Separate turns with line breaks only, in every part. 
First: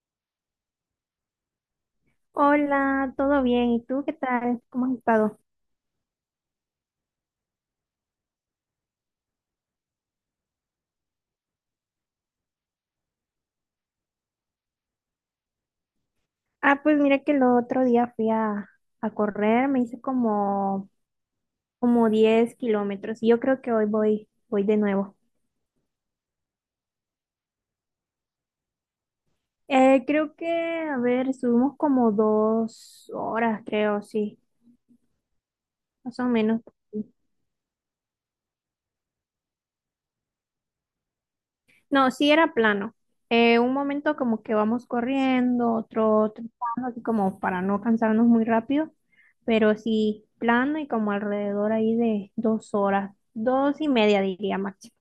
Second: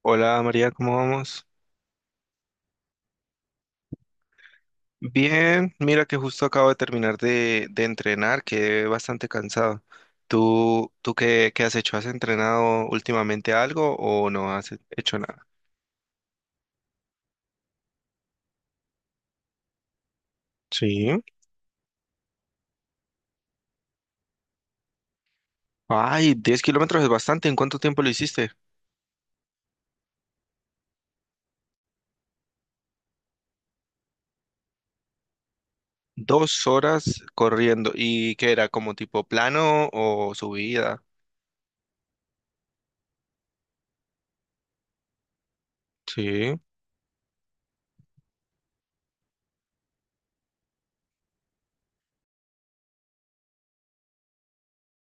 Hola María, ¿cómo vamos?
Hola, ¿todo bien? ¿Y tú qué tal? ¿Cómo has estado?
Bien, mira que justo acabo de terminar de entrenar, quedé bastante cansado. ¿Tú qué has hecho? ¿Has entrenado últimamente algo o no has hecho nada?
Pues mira que el otro día a correr,
Sí.
como 10 kilómetros y yo creo que hoy voy de nuevo.
Ay, 10 kilómetros es bastante. ¿En cuánto tiempo lo hiciste?
Eh, creo que, a ver, subimos como 2 horas, creo, sí, más o menos.
2 horas corriendo. ¿Y qué era? ¿Como tipo plano o subida?
No, sí era plano. Un momento como que vamos corriendo, otro
Sí.
trotando, así como para no cansarnos muy rápido, pero sí plano y como alrededor ahí de 2 horas, 2 y media diría máximo.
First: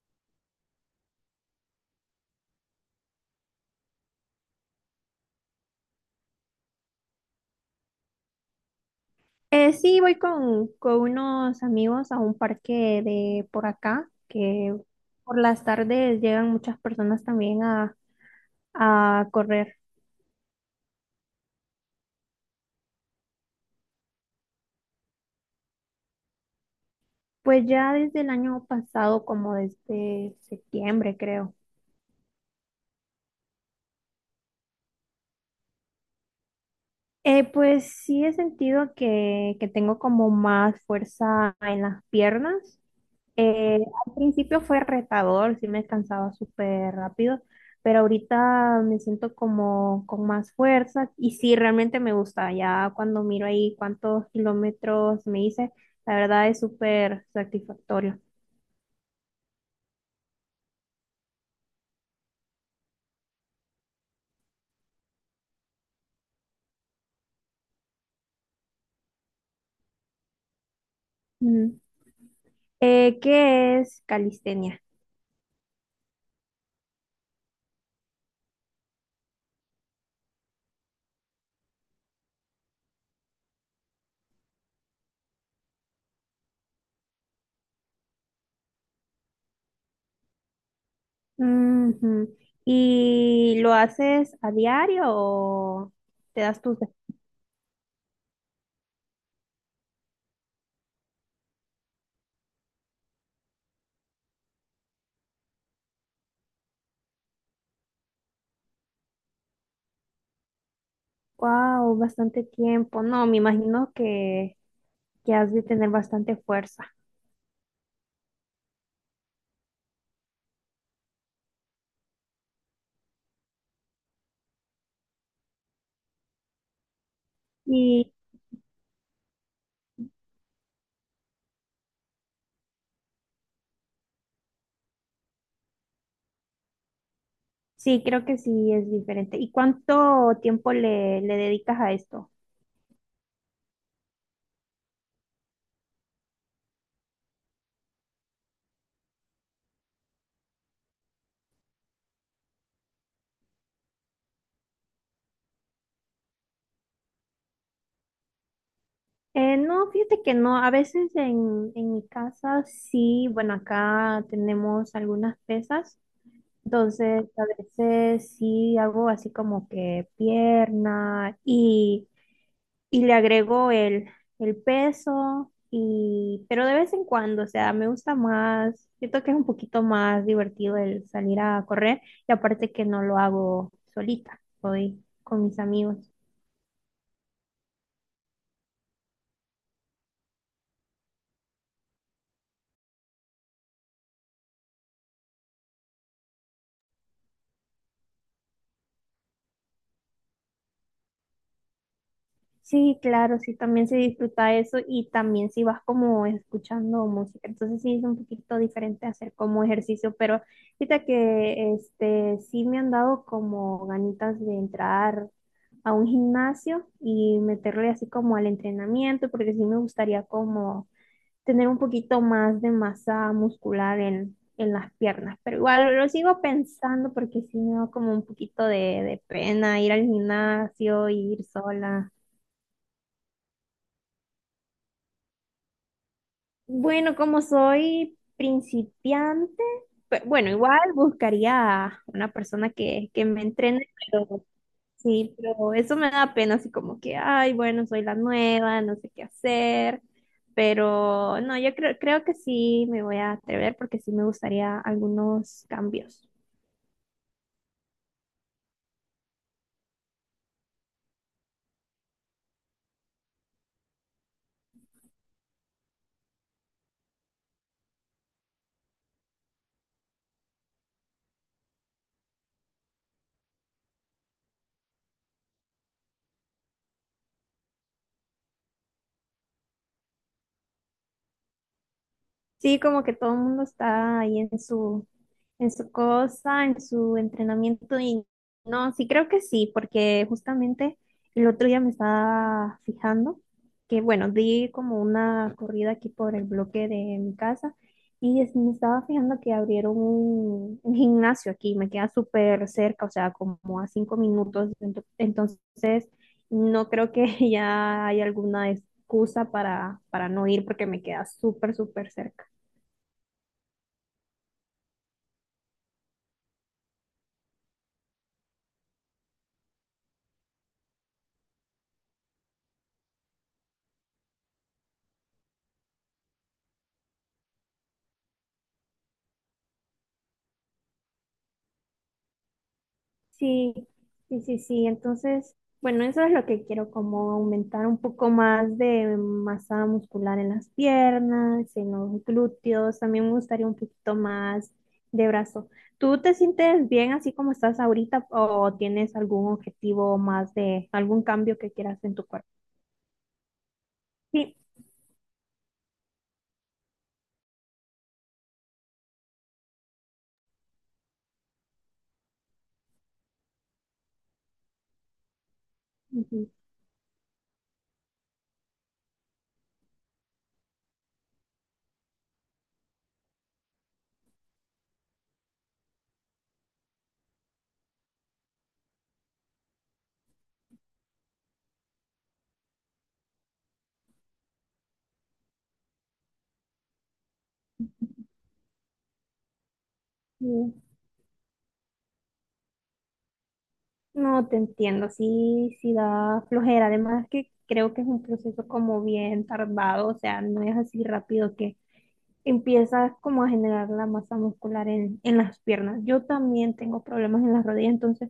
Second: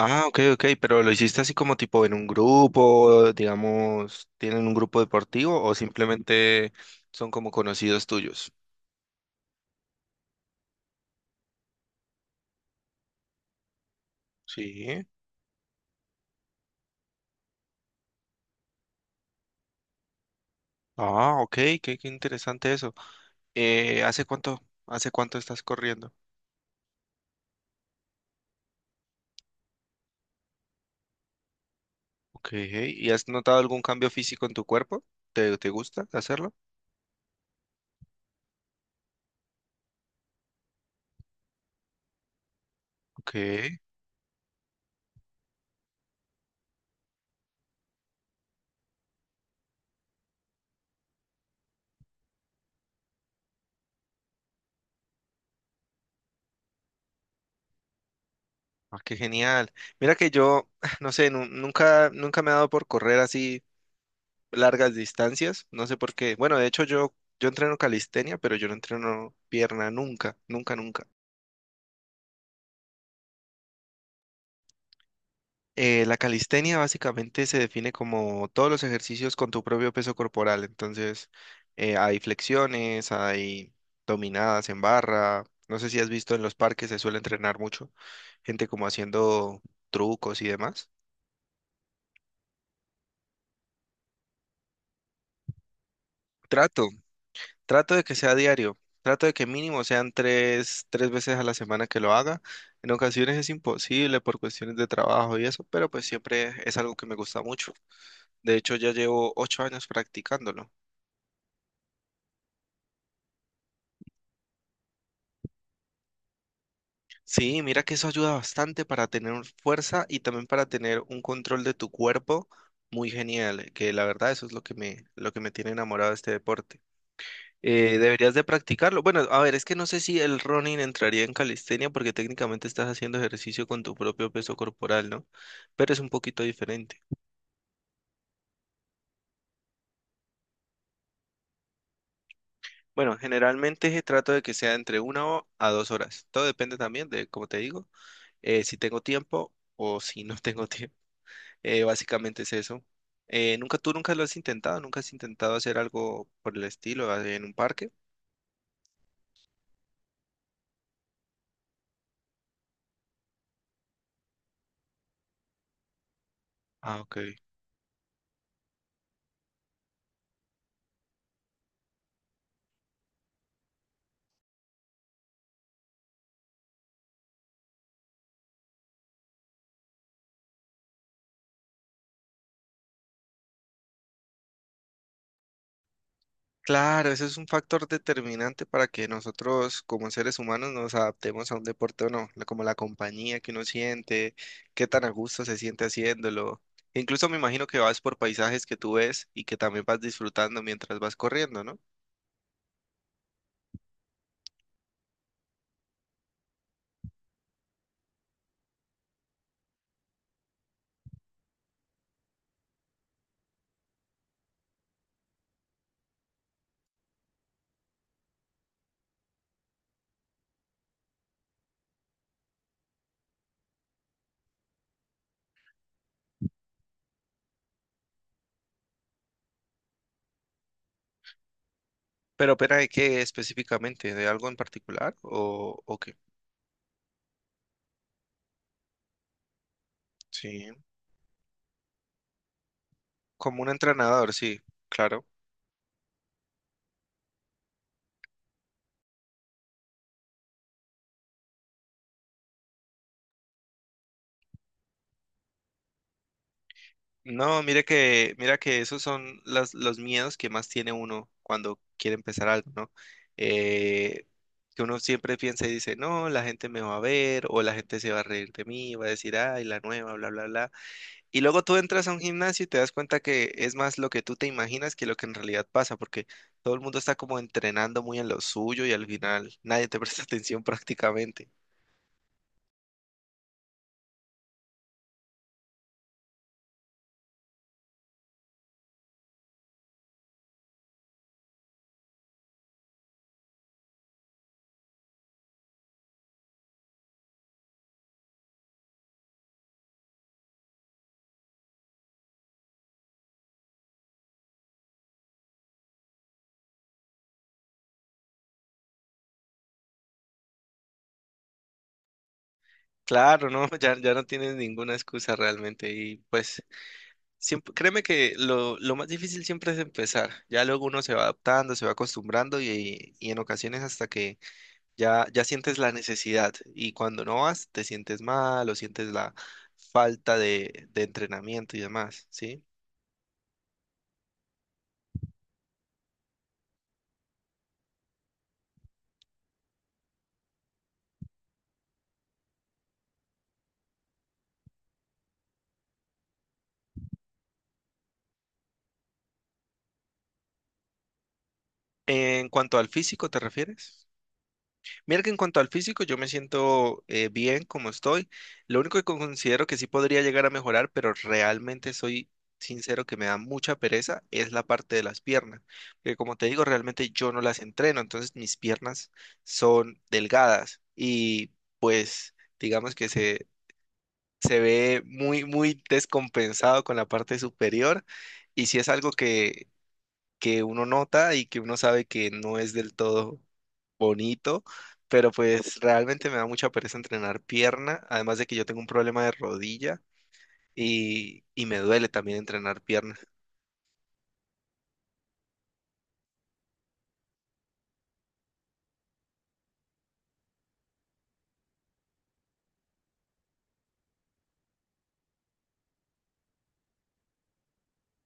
Ah, ok, ok, pero lo hiciste así como tipo en un grupo, digamos, ¿tienen un grupo deportivo o simplemente son como conocidos tuyos?
Sí, con unos amigos a un parque de por acá, que
Sí.
por las tardes llegan muchas personas a correr.
Ah, ok, qué interesante eso. Eh, ¿hace cuánto, hace cuánto estás corriendo?
Pues ya desde el año pasado, como desde septiembre, creo.
Ok, ¿y has notado algún cambio físico en tu cuerpo? ¿Te gusta hacerlo?
Pues sí he sentido que tengo como más fuerza en las piernas.
Ok,
Eh, Al principio fue retador, sí me cansaba súper rápido, pero ahorita me siento como con más fuerza y sí, realmente me gusta. Ya cuando miro ahí cuántos kilómetros me hice, la verdad es súper satisfactorio.
ah, qué genial. Mira que yo, no sé, nunca me he dado por correr así largas distancias. No sé por qué. Bueno, de hecho yo entreno calistenia, pero yo no entreno pierna nunca, nunca, nunca.
Mm. ¿Qué es calistenia?
La calistenia básicamente se define como todos los ejercicios con tu propio peso corporal. Entonces, hay flexiones, hay dominadas en barra. No sé si has visto en los parques, se suele entrenar mucho gente como haciendo trucos y demás.
Ujú. ¿Y lo haces a diario o te das tus...
Trato. Trato de que sea diario, trato de que mínimo sean tres veces a la semana que lo haga. En ocasiones es imposible por cuestiones de trabajo y eso, pero pues siempre es algo que me gusta mucho. De hecho, ya llevo 8 años practicándolo.
Wow, bastante tiempo. No, que has de tener bastante fuerza.
Sí, mira que eso ayuda bastante para tener fuerza y también para tener un control de tu cuerpo muy genial, que la verdad eso es lo que me tiene enamorado de este deporte.
Y
Deberías de practicarlo. Bueno, a ver, es que no sé si el running entraría en calistenia porque técnicamente estás haciendo ejercicio con tu propio peso corporal, ¿no? Pero es un poquito diferente.
sí, creo que sí es diferente. ¿Y cuánto tiempo le dedicas a esto?
Bueno, generalmente trato de que sea entre una a 2 horas. Todo depende también de, como te digo, si tengo tiempo o si no tengo tiempo. Básicamente es eso. ¿Nunca, tú nunca lo has intentado? ¿Nunca has intentado hacer algo por el estilo en un parque?
No, fíjate que no. En mi casa sí, bueno, acá tenemos algunas pesas.
Ah, ok.
Entonces, a veces sí hago así como que pierna y el peso y pero de vez en cuando, o sea, me gusta más, siento que es un poquito más divertido el salir a correr y aparte que no lo hago solita, voy con mis amigos.
Claro, ese es un factor determinante para que nosotros como seres humanos nos adaptemos a un deporte o no, como la compañía que uno siente, qué tan a gusto se siente haciéndolo. Incluso me imagino que vas por paisajes que tú ves y que también vas disfrutando mientras vas corriendo, ¿no?
Sí, claro, sí, también se disfruta eso y también si vas como escuchando música, entonces sí es un poquito diferente hacer como ejercicio, pero fíjate que este sí me han dado como ganitas de entrar a un gimnasio y meterle así como al entrenamiento, porque sí me gustaría como tener un poquito más de masa muscular en las piernas, pero igual lo sigo pensando porque sí me da como un poquito de pena ir al gimnasio y ir sola.
¿Pero de qué específicamente? ¿De algo en particular o qué?
Bueno, como soy principiante,
Sí,
igual buscaría una persona que me
como un
entrene,
entrenador,
pero
sí, claro.
sí, pero eso me da pena, así como que, ay, bueno, soy la nueva, no sé qué hacer, pero no, creo que sí me voy a atrever porque sí me gustaría algunos cambios.
No, mira que esos son los miedos que más tiene uno cuando quiere empezar algo, ¿no? Eh, que uno siempre piensa y dice, no, la gente me va a ver o la gente se va a reír de mí, va a decir, ay, la nueva, bla, bla, bla. Y luego tú entras a un gimnasio y te das cuenta que es más lo que tú te imaginas que lo que en realidad pasa, porque todo el mundo está como entrenando muy en lo suyo y al final nadie te presta atención prácticamente.
Sí, como que todo el mundo está ahí en su cosa, en su entrenamiento y no, sí creo que sí, porque justamente el otro día me estaba fijando que, bueno, di como una corrida aquí por el bloque de mi casa me estaba fijando que abrieron un gimnasio aquí, me queda súper cerca, o sea, como a 5 minutos, entonces no creo que ya haya alguna excusa para no ir porque me queda súper, súper cerca.
Claro, no, ya no tienes ninguna excusa realmente y pues siempre, créeme que lo, más difícil siempre es empezar. Ya luego uno se va adaptando, se va acostumbrando y en ocasiones hasta que ya sientes la necesidad y cuando no vas te sientes mal o sientes la falta de entrenamiento y demás, ¿sí?
Sí, sí, sí, sí. Entonces, bueno, eso es lo que quiero, como aumentar un poco más de masa muscular en las piernas, en los glúteos. También me gustaría un poquito más de brazo. ¿Tú te sientes bien así como estás ahorita o tienes algún objetivo más de algún cambio que quieras en tu cuerpo?
En cuanto al físico, ¿te refieres?
Sí,
Mira que en cuanto al físico, yo me siento bien como estoy. Lo único que considero que sí podría llegar a mejorar, pero realmente soy sincero que me da mucha pereza, es la parte de las piernas. Porque como
ujú,
te digo, realmente yo no las entreno, entonces mis piernas son delgadas y pues digamos que se ve muy, muy descompensado con la parte superior. Y si es algo que uno nota y que uno sabe que no es del todo bonito, pero pues realmente me da mucha pereza entrenar pierna, además de que yo tengo un problema de rodilla
sí.
y me duele también entrenar pierna.
No te entiendo, sí, sí da flojera. Además que creo que es un proceso como bien tardado, o sea, no es así rápido empiezas como a generar la masa muscular en las piernas. Yo también tengo problemas en las rodillas, entonces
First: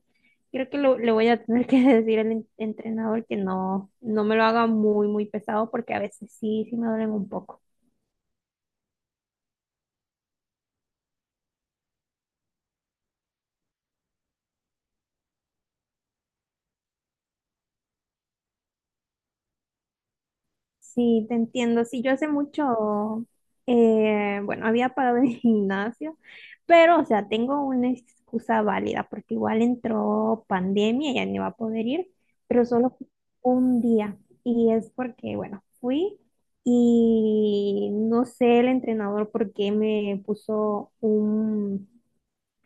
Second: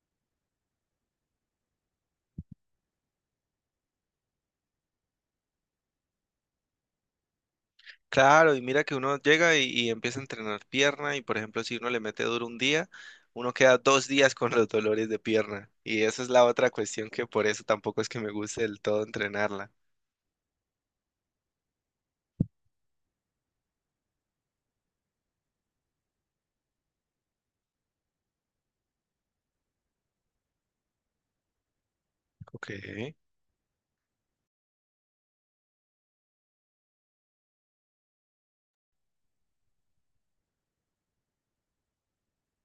creo que le voy a tener que decir al entrenador que no, no me lo haga muy, muy pesado porque a veces sí, sí me duelen un poco.
Claro, y mira que uno llega y empieza a entrenar pierna y por ejemplo si uno le mete duro un día, uno queda 2 días con los dolores de pierna y esa es la otra cuestión que por eso tampoco es que me guste del todo entrenarla.
Sí, te entiendo. Sí, yo hace mucho, bueno, había pagado el gimnasio, pero, o sea, tengo una excusa válida, porque igual entró pandemia y ya no iba a poder ir, pero
Ok,
solo fui un día. Y es porque, bueno, fui y no sé el entrenador por qué me puso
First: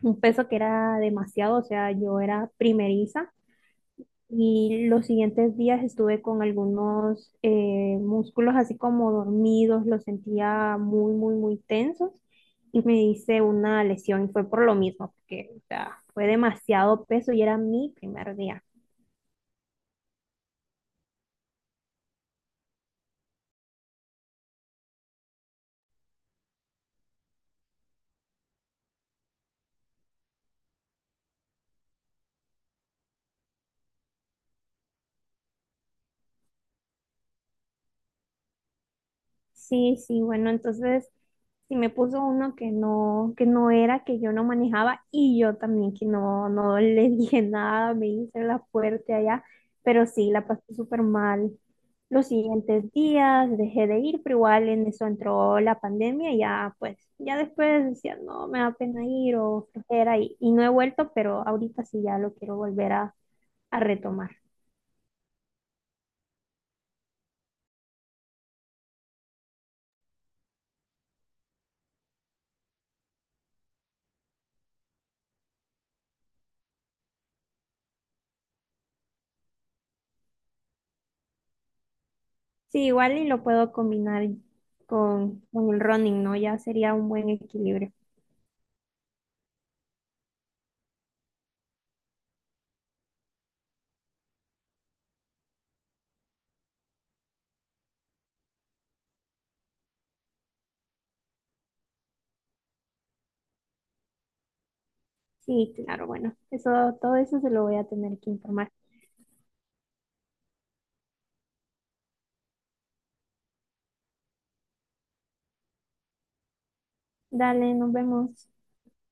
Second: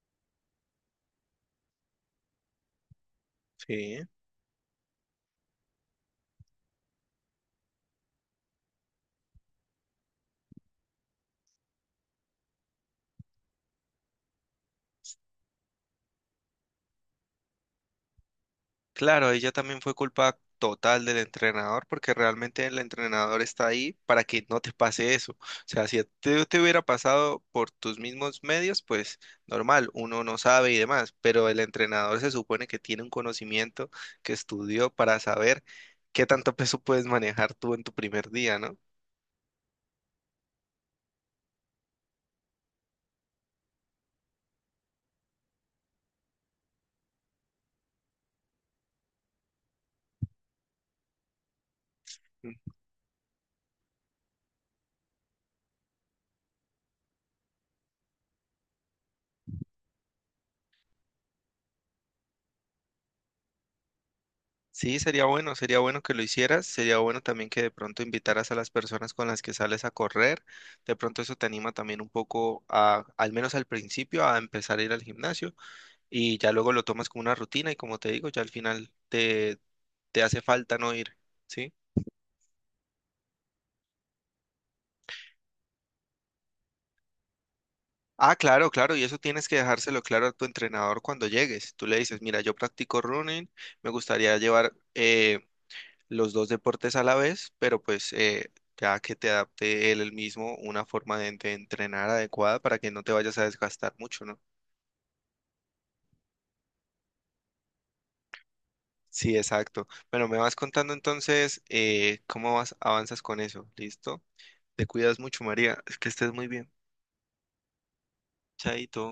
un peso que era demasiado, o sea, yo era primeriza.
sí.
Y los siguientes días estuve con algunos músculos así como dormidos, los sentía muy, muy, muy tensos y me hice una lesión y fue por lo mismo, porque o sea, fue demasiado peso y era mi primer día.
Claro, ella también fue culpa total del entrenador, porque realmente el entrenador está ahí para que no te pase eso. O sea, si a ti te hubiera pasado por tus mismos medios, pues normal, uno no sabe y demás, pero el entrenador se supone que tiene un conocimiento que estudió para saber qué tanto peso puedes manejar tú en tu primer día, ¿no?
Sí, sí, bueno, entonces si me puso uno que no era, que yo no manejaba y yo también que no, no le dije nada, me hice la fuerte allá, pero sí, la pasé súper mal. Los siguientes días dejé de ir, pero igual en eso entró la pandemia y ya pues, ya después decía, no, me da pena ir o flojera y no he vuelto, pero ahorita sí ya lo quiero volver a retomar.
Sí, sería bueno que lo hicieras, sería bueno también que de pronto invitaras a las personas con las que sales a correr, de pronto eso te anima también un poco al menos al principio, a empezar a ir al gimnasio y ya luego lo tomas como una rutina y como te digo, ya al final te, hace falta no ir, ¿sí?
Sí, igual y lo puedo combinar con el running, ¿no? Ya sería un buen equilibrio.
Ah, claro, claro, y eso tienes que dejárselo claro a tu entrenador cuando llegues. Tú le dices, mira, yo practico running, me gustaría llevar los dos deportes a la vez, pero pues ya que te adapte él el mismo una forma de entrenar adecuada para que no te vayas a desgastar mucho, ¿no?
Sí, claro, bueno, eso, todo eso se lo voy a tener que informar.
Sí, exacto. Bueno, me vas contando entonces cómo vas, avanzas con eso, ¿listo? Te cuidas mucho, María. Es que estés muy bien.
Dale, nos vemos.
Chaito.